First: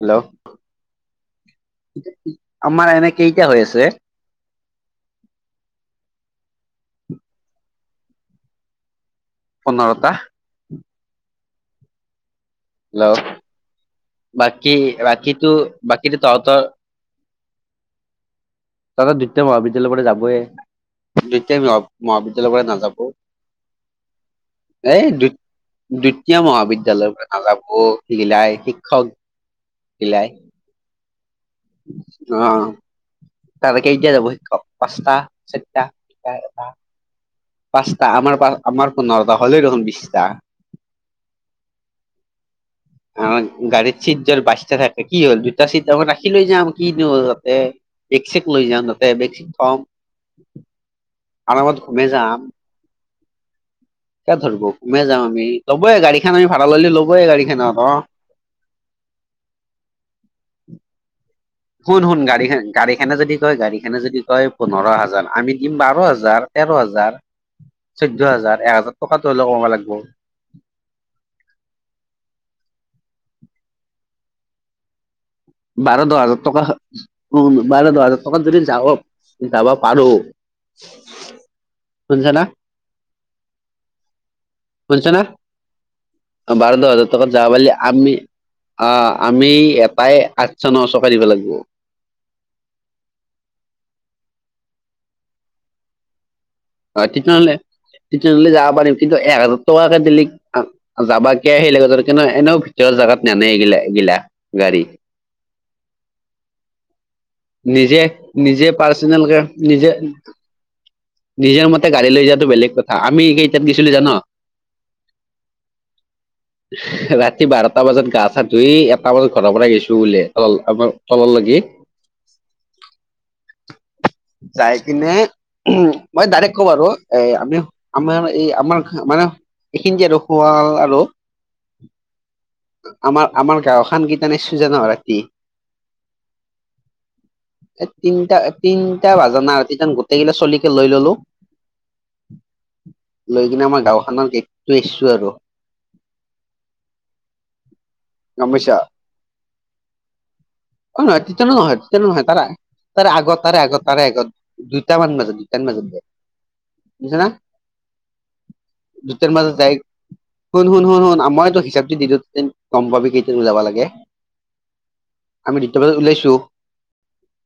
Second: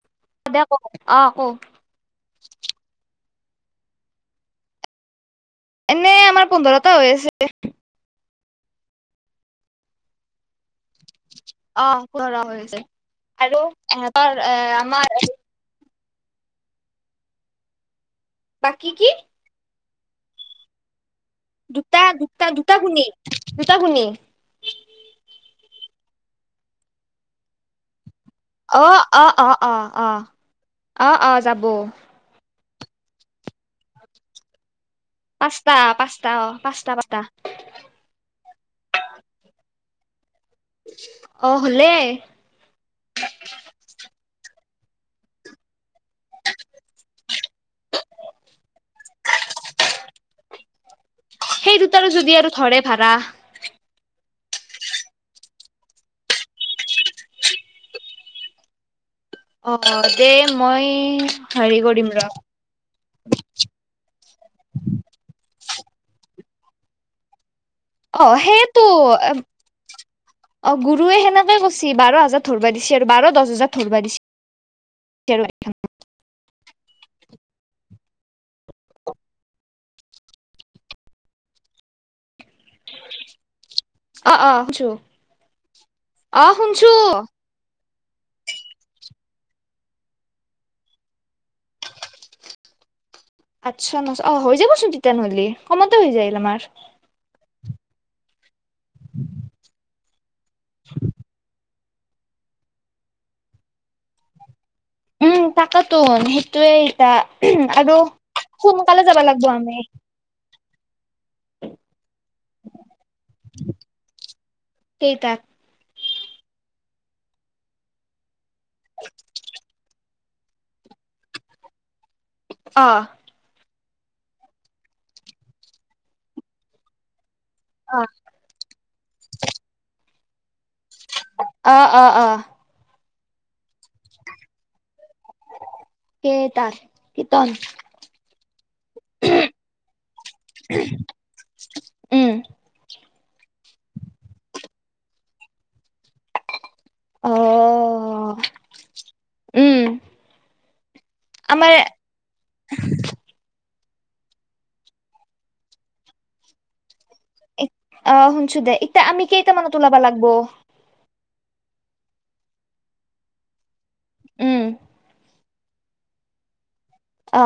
Hello দে ক অ ক আমাৰ এনে কেইটা হৈ আছে? এনেই আমাৰ পোন্ধৰটা হৈ আছে। পোন্ধৰটা অ [unintelligible] হৈ যায় হেল্ল' আৰু এহঁতৰ এ আমাৰ বাকীটো তহঁতৰ, বাকী কি তহঁতৰ দু তে লগতে যাবয়ে। দুইটাই দুটা দুটা মহা-মহাবিদ্যয়ালয়ৰ পৰা দুটা নাযাব। গুণী দুটা গুণী এই দু দ্বিতীয় মহাবিদ্যয়ালয়ৰ পৰা নাযাব। গিলাই অ শিক্ষক অ অ অ অ গিলাই অ অ যাব অ তাহালে কেতিয়া যাব শিক্ষক পাঁচটা, পাঁচটা চাইটা, দুটা, পাঁচটা অ এটা? পাঁচটা পাঁচটা পাঁচটা আমাৰ আমাৰ পোন্ধৰটা, হ'লেই দেখোন বিশটা। অ হ'লে আাৰ গাড়ীৰ ক [unintelligible] বাচ থাকে কি হ'ল। দুটা চিট আকৌ ৰাখি লৈ যাম কিনো হ'ল তাতে। বেক-চেক লৈ যাম তাতে। বেক-চেক থম আৰামত সেই ঘুমে দুটাৰো যদি যাম। আৰু ধৰে ভৰা। এ ধৰিব কমে যাম আমি লবয়ে গাড়ীখন আ ভড়া ললে ল'বয়ে গাড়ীখনত আকৌ [unintelligible] অ দে মই‍ শুন শুন গাড়ী গাড়ীখনে যদি কয় গাড়ীখনে যদি কয় পোন্ধৰ হাজাৰ আমি বাৰ হাজাৰ তেৰ হাজাৰ চৈধ্য অ হাজাৰ এক সেইটো হাজাৰ টকাটো হ'লেও কমাব লাগিব অ গুৰুৱে সেনেকে কৈছে বাৰ হাজাৰ ধৰিবা দি আৰু বাৰ দহ হাজাৰ ধৰিব দিছ বাৰ দহ হাজাৰ টকা উ বাৰ দহ হাজাৰ টকাত যদি যাব যাবা পাৰো শুনছা না অ অ শুনছো শুনছা না অ বাৰ দহ শুনছো হাজাৰ টকা যাব বুলি আমি আহ আমি এটাই আঠ চ ন চকৈ দিব লাগিব আচ্ছা নহ অ হৈ যাবচোন তেতিয়াহলে কমতে হৈ যায় তুমাৰ হয় তেতিয়াহ'লে তেতিয়াহ'লে যাব পাৰিম কিন্তু এক হাজাৰ টকাকে দিলি যাবাকিয় আহিল কিন্তু এনেও ভিতৰৰ জোগাত নেনেইগিলা এগিলা গাড়ী উম তাকেতো সেইটোৱে এা আৰু নিজে নিজে সোনকালে যাব পাৰ্চনেল কে লাগিব আমি নিজে নিজৰ মতে গাড়ী লৈ যোৱাটো বেলেগ কথা আমি কেইটাত গৈছিলো জান কেইটাত ৰাতি বাৰটা বজাত গা চা ধুই এটা বজাত ঘৰৰ পৰা গৈছো বোলে তল আমাৰ তলৰ লাগি অ চাই কিনে মই ডাইৰেক্ কম আৰু এ আমি অ আমাৰ এই আমাৰ মানে এইখিনি যে আৰু শুৱাল আৰু অ অ অ আমাৰ আমাৰ গাঁওখন গীতানে চুজান হয় সেই তা এ তিনটা তিনটা বাজানাই আৰু তিনিট গোটেই কিলা চলি লৈ ললো উম লৈ কিনে আমাৰ গাঁওখনৰ গেটটো এচু আৰু অ গামিছা উম হয় নহয় তিয়া আমাৰ নহয় তিয়া নহয় তাৰে তাৰে আগত তাৰে আগত তাৰে আগত দুইটামান বাজে জন্ম জন্দে ছে ন অ শুনছো দে এতিয়া আমি দুটাৰ মাজ কেইটামানত যায় ওলাবা লাগব হন হন হ হ আ মই এইটো হিচাপ তো দি দিও গম পাবি কেইটাত ওলাব লাগে উম আমি দুটা বজাত ওলাইছো অ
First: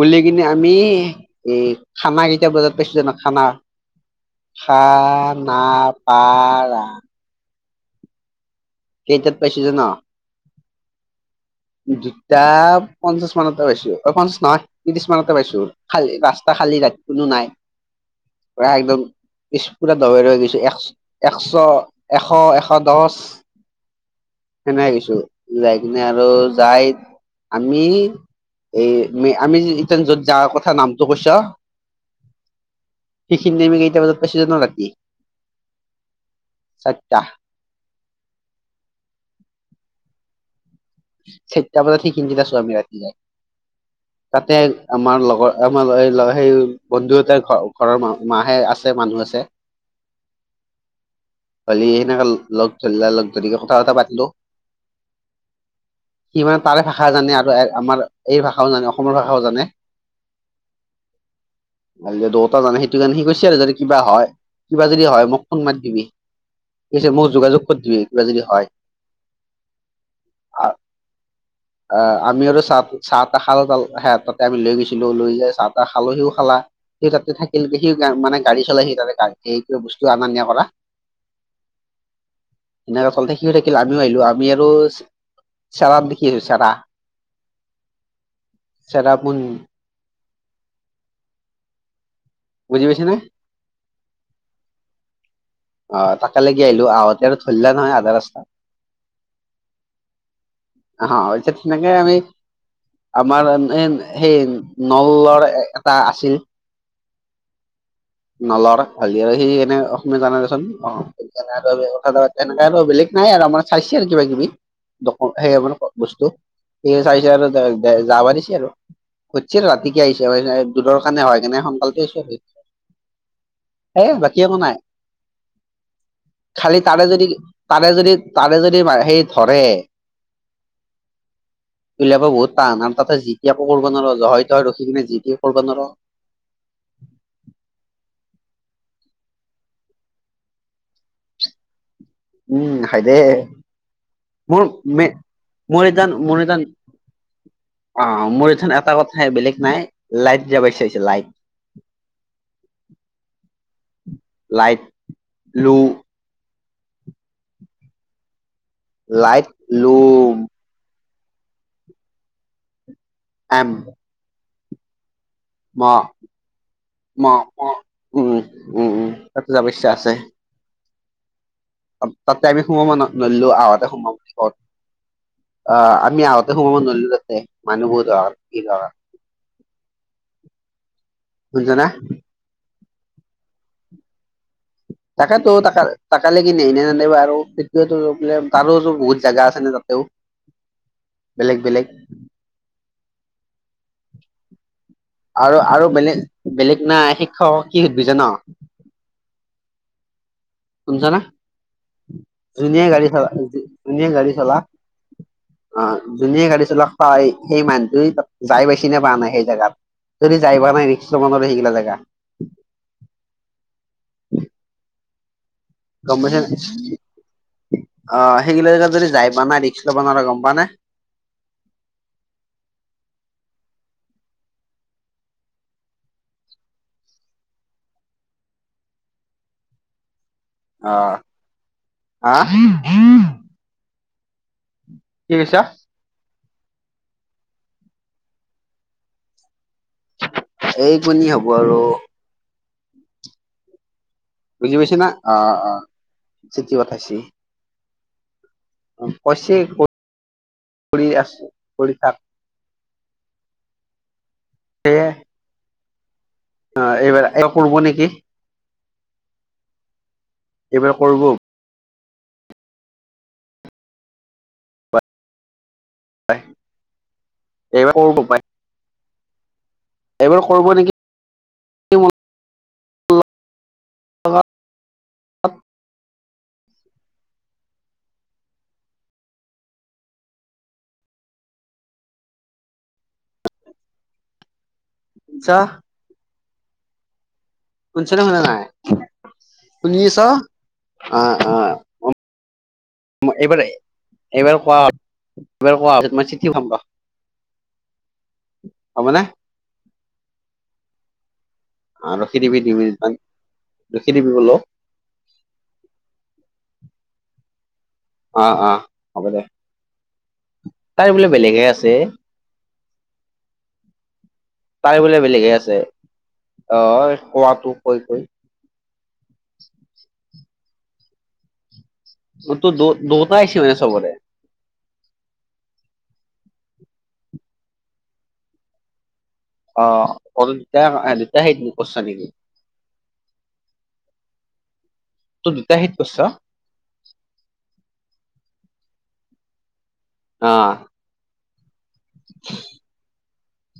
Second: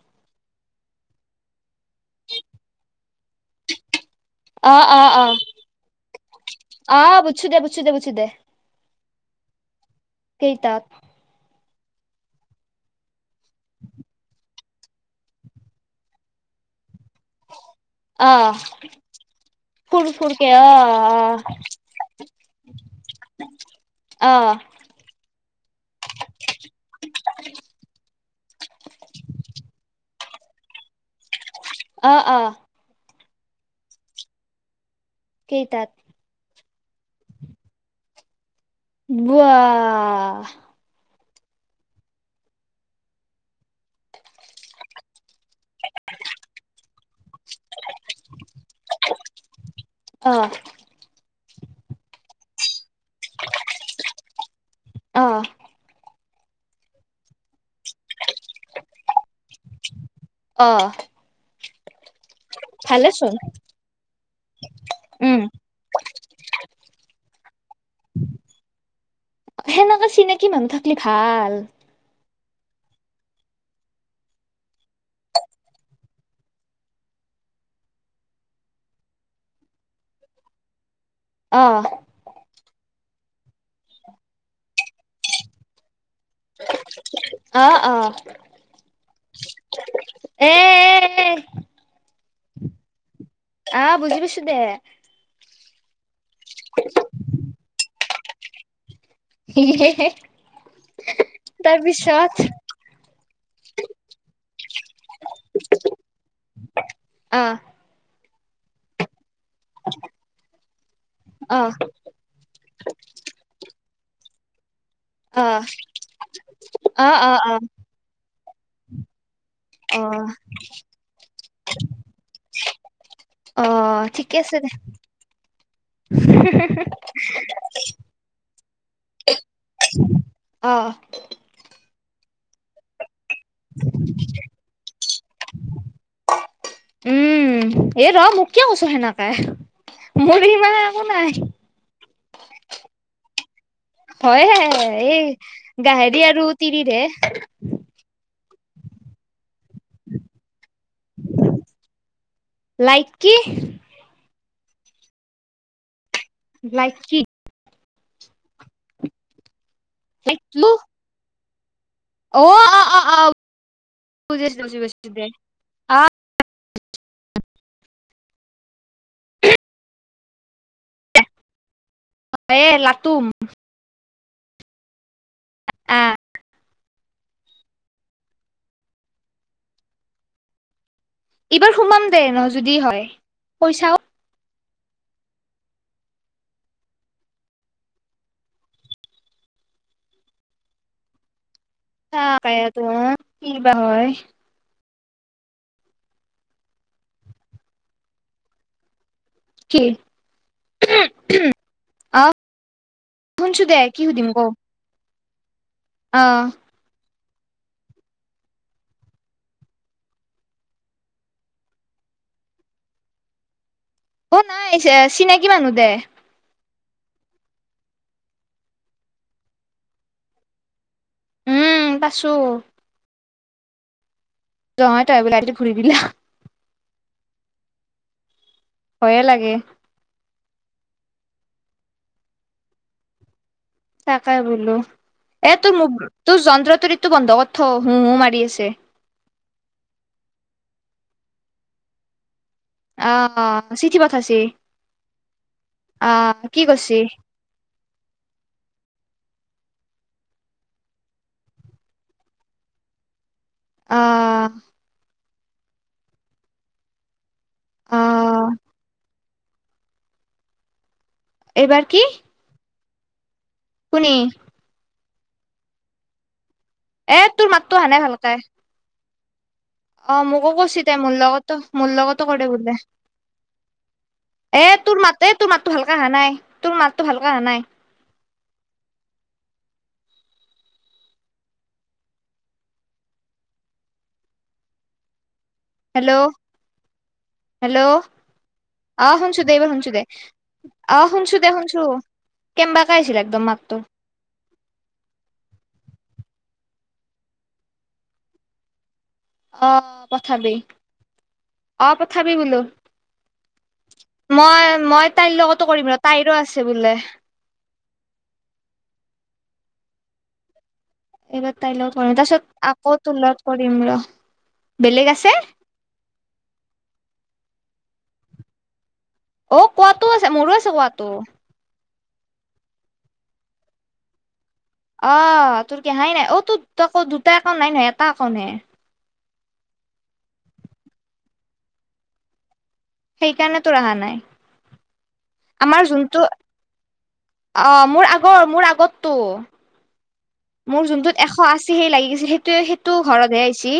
ওলাই কিনে আমি এই সাত কেতিয়া বজাত পাইছ ন খানা অ অ অ খানা পা মুছি দে মুছি দে কেইটাত পাইছো যান শিক ত দুটা পঞ্চাশ মানতে বাইছো পঞ্চাশ নহয় কছমানতে পাইছো খাল ৰাস্তা খালী ৰা কোনো নাই অ ইচপুৰা ফুৰ দবাই ৰ ফুৰকে গৈছো অ এক এশ এশ এশ দহ অ সেনে কিছু যাই কিনে আৰু যাই আমি এই আমি ইতি য'ত যাৰ কথা নামটো কৈছ অ অ অ সেইখিন নেমি কেইটা বজাত পাইছে জান ৰাতি? কেইটাত? চাৰিটা। বোৱাহ! ! চাইটা বজাত সেইখিনকেইটা চমি ৰাতি যায় তাতে আমাৰ লগৰ আমাৰ সেই বন্ধু এটাৰ ঘৰ ঘৰৰ মাহে আছে মানুহ আছে। অ। কালি সেনেকে লগ ধৰিলা লগ ধৰিকে কথা- চথা পাতিলো। অ। সি মানে তাৰে ভাষা জানে আৰু আমাৰ এই ভাষাও জানে অসমৰ ভাষাও জানে অ', [unintelligible] জানে সেইটো কাৰণে সি ভালেচোন কৈছে আৰু যদি কিবা হয় কিবা যদি হয় উম, মোক ফোন মাৰি দিবি। কৈছে মোক যোগাযোগ কৰি দিবি কিবা যদি হয়। সেনেকে চিনাকি মানুহ আ- থাকিলে ভাল। আহ, আমি আৰু চাহ চাহ-তাহ খাল সেহেতৰ তাতে আমি লৈ গৈছিলো লৈ যাই চাহ-তাহ খালো সিও খালা। সি তাতে থাকিলগে সি মানে গাড়ী চলাই সি তাতে সেই বস্তু অনা নিয়া কৰা। অ। সেনেকে [unintelligible] সিও থাকিল আমিও আহিলো আমি আৰু চেৰাত দেখি আছো চেৰা। অ অ চেৰাপুঞ্জী এই বুজি পাইছানে? অ বুজি পাইছো দে। অ তাকে লেকি আহিলো আহোঁতে আৰু ধৰিলে নহয় আধা ৰাস্তা [unintelligible] অ তেনেকে আমি তাৰপিছত আমাৰ সেই নলৰ এটা আছিল অ। নলৰ ভাল আৰু সেই এনে অসমীয়া জানে দেচোন অ', তেনেকে আৰু বেলেগ নাই আৰু আমাৰ। পাইছে আৰু কিবা কিবি সেই অ', মানে বস্তু পুলিচ অ', অ', আহিছে অ', আৰু যাব দিছে। [unintelligible] ৰাতিকে অ', আহিছে দূৰৰ কাৰণে হয় কেনে সোনকালে [unintelligible] অ ঠিকে আছে দে। খালি তাৰে যদি তাৰে যদি তাৰে যদি সেই ধৰে অ। উলিয়াব বহুত তাৰ তাতে যিতি একো কৰিব নোৱাৰ হই তই ৰখি কিনে যিতি কৰিব নোৱাৰ। উম এই ৰ মোক কিয় কৈছো সেনেকে মোৰ সিমানে একো নাই। উম হয় দে। মোৰ হয়হে মে এই মোৰ এটা গাহেৰি মোৰ আৰু এটা তিৰিৰে অ মোৰ এটা কথাই বেলেগ নাই লাইট যাব চাইছে লাইট লাইট কি [inaudible] লাইট লু লাইট কি? লাইট ব্লু লাইট ব্লু অ অ অ অ এম বুজি পাইছো বুজি পাইছো দে ম অ। ম উম উম উম তাতো যাব ইচ্ছা আছে। তাতে আমি এ সোমাব ন লাটুম নোৱাৰিলো আহোঁতে সোমাব অ আহ আমি আহোঁতে সোমাব নোৱাৰিলো তাতে মানুহ বহুত [inaudible] শুনছ এইবাৰ না সোমাম দে ন যদি হয় পইচাও [inaudible] তাকোতো তাকালে কিনি এনে নানিব আৰু তেয়ো বোলে তাৰো বহুত জেগা আছে ন তাতেও। বেলেগ বেলেগ। [unintelligible] কি বা হয়। আৰু আৰু বেলেগ বেলেগ নাই শিক্ষক কি সুধবি জান? কি? শুন'ছ না জুনীয়া গাড়ী চ শুনছো দে কি যোনে সুধিম গাড়ী ক চলা অ', যোনে গাড়ী চলাওক হয়, সেই মানুহটো তাত যাই বেছি নে পোৱা নাই সেই জেগাত? যদি যাই পোৱা নাই ৰিস্ক লব নোৱাৰোঁ সেইবিলাক জেগা। অ', নাই চিনাকি মানুহ দে। গম পাইছা নে অ', সেইগিলা জেগাত যদি যাই পোৱা নাই ৰিক্সা লব নোৱাৰা গম পাওঁ নে? উম, পাছো। [unintelligible] ভয়ে লাগে। অ', আ, তাকেই বোলো এইটো তোৰ যন্ত্ৰটো ঋতু বন্ধ কৰি থ হুম হুম মাৰি আছে। এইকণি হ'ব আৰু। অ', অ', চিতি বচ বুজি পাইছা না অ অ অ', কি চিঠি কৰছি? পঠাইছি কৈছে কৰি আছোঁ কৰি থাক। অ', অ', এইবাৰ এই কৰ'ব নেকি। আহ এইবাৰ কৰিব এইবাৰ কি? কোনে? হয়, এ তোৰ মাতটো আহা নাই ভালকে। অ', এইবাৰ মোকো কৰিব কৈছে নেকি দে মোৰ লগতো মোৰ লগতো কৰে বোলে। এ তোৰ মাতটো এ তোৰ মাতটো ভালকে আহা নাই। তোৰ মাতটো ভালকে আহা নাই। শুনছা হেল্ল' হেল্ল' শুনছা নে শুনা নাই অ', শুনছো এইবাৰ শুনছো শুনি দে। আছ অ অ অ', শুনছো দে শুনছো। কেনবাকে আহিছিল একদম এইবাৰ মাতটো এইবাৰ কোৱা এইবাৰ কোৱা মই চিঠি পাম ৰ। হ'ব নে? অ', পঠাবি অ', পঠাবি ৰখি দিবি বোলো। দুই মিনিট মান ৰখি দিবি বোলো মই মই তাইৰ লগতো কৰিম তাইৰো আছে বোলে। অ', অ', হ'ব দে। তাইৰ বোলে এইবাৰ বেলেগহে তাই আছে লগত কৰিম তাৰ পিছত আকৌ তোৰ লগত কৰিম ৰ'। তাই বোলে বেলেগে আছে অ', এ খোৱাটো কৈ কৈ। অ', কোৱাটো আছে মোৰো আছে কোৱাটো। তোৰ দোতা দোতা আহিছে মানে চবৰে। অ', তোৰ কেহাই নাই অ, তোৰ তৌ দুটা একাউণ্ট নাই নহয় এটা একাউণ্ট হে। অ', অ', দু দুতাই সেই দিম কছা নেকি? সেইকাৰণে তোৰ আহা নাই। তোৰ দুটা আমাৰ হেৰিত যোনটো কৰ'ছ। অ', মোৰ আগৰ মোৰ আগতটো। অ মোৰ যোনটোত এশ আশী হে লাগি গৈছে সেইটোৱে সেইটো ঘৰতহে আহছি।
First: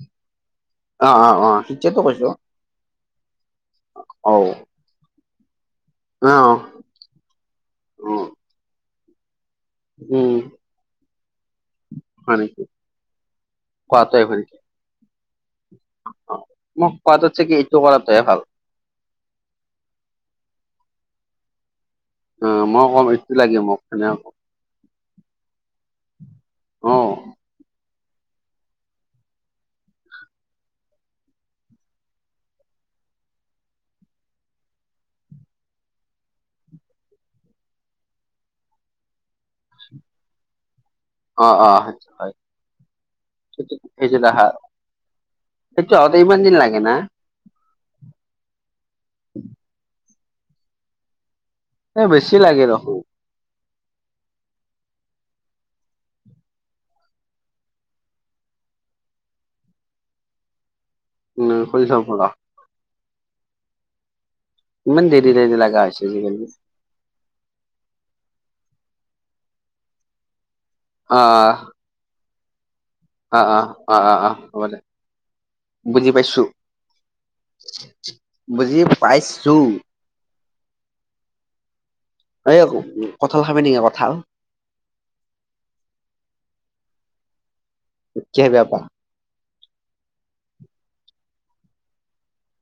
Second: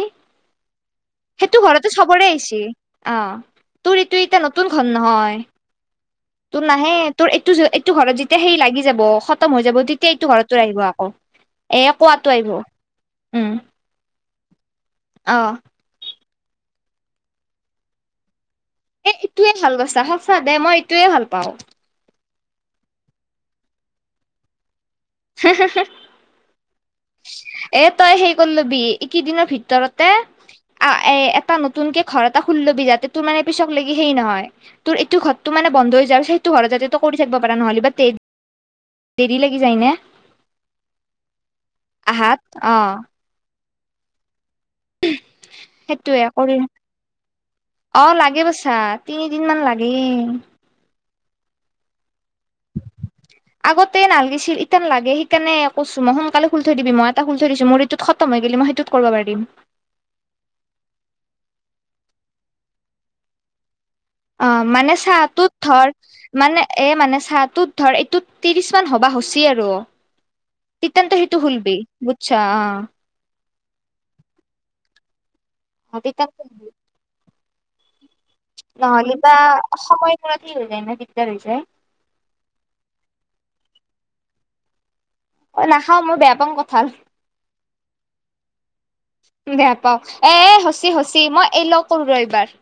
অ', অ', অ', সেইটো ঘৰতে সেইটোৱেতো চবৰে কৈছো আহছে অ' তোৰ ইটো এতিয়া অ', নতুন ঘৰ নহয়। অ', অ', তোৰ নাহে তোৰ এইটো এইটো ঘৰত যেতিয়া সেই লাগি যাব স সতম হৈ যাব। তেতিয় এইটো উম, ঘৰতো আহিব আকৌ এ কোৱাটো হয় আহিব নেকি উম। [inaudible] অহ। মই কোৱাটোকে থাকি এইটো কৰাটো হে ভাল। এ ইটোৱে ভাল গৈছা সঁচা দে মই ইটোয়ে ভাল পাওঁ। অ', মই কম এইটো লাগে মোক সেনেকে কম। [inaudible] অ'। এ তই হে কৰি লবি এইকেই দিনৰ ভিতৰতে আ এ এটা নতুন কে ঘৰ এটা খুলি লবি যাতে তোৰ মানে পিছকে সেই নহয় তোৰ এইটো ঘৰতো মে বন্ধ হৈ যায় আৰু সেইটো ঘৰত যাতে তোই কৰি থাক পাৰা নহ'লে বা তে দেৰি লাগি যায়নে। অ', অ', সেইটো হয়। সেই যে দেখা সেটো হওতে সেইটোয়ে ইমান কৰি দিন লাগে না? অ', লাগে বৈচা তিনিদিন মান লাগেই। এ বেছি লাগে ৰখো। আগতে নালাগিছিল। ইটান লাগে সেইকাৰণে কৈছো মই সোনকালে খুলি থৈ দিবি। মই এটা খুলি থৈ দিছো মোৰ ইটোত খতম হৈ গি মই সিটোত কৰিব পাৰিম। উম, [unintelligible] অ', মানে ইমান চা দেৰি টোৰ দেৰি লাগা ধৰ হৈছে আজিকালি মানে এ মানে চাটোত ধৰ এইটোত ত্ৰিশ মান হ'বা হচি আৰু তিতান্ত সেইটো অ'। খুলবি বুজছা আহ। অ', অ', অ', অ', অ', হ'ব দে। বুজি পাইছো [inaudible] [inaudible] নহ'লে বা পাইছো। সময়ব হোৱাত কি হৈ যায় ন দিগদাৰ হৈ যায়। এই সু-সু কঁঠাল খাবি নেকি কঁঠাল? অ', নাখাওঁ মই বেয়া পাওঁ কঠাঁল। কিয়ে বেয়া পাৱ? বেয়া পাওণ এ হচি হচি। মই এ লৈ কৰো ৰ এইবাৰ।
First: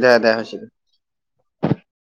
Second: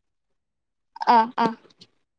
দে দে হৈছি দে। অ অ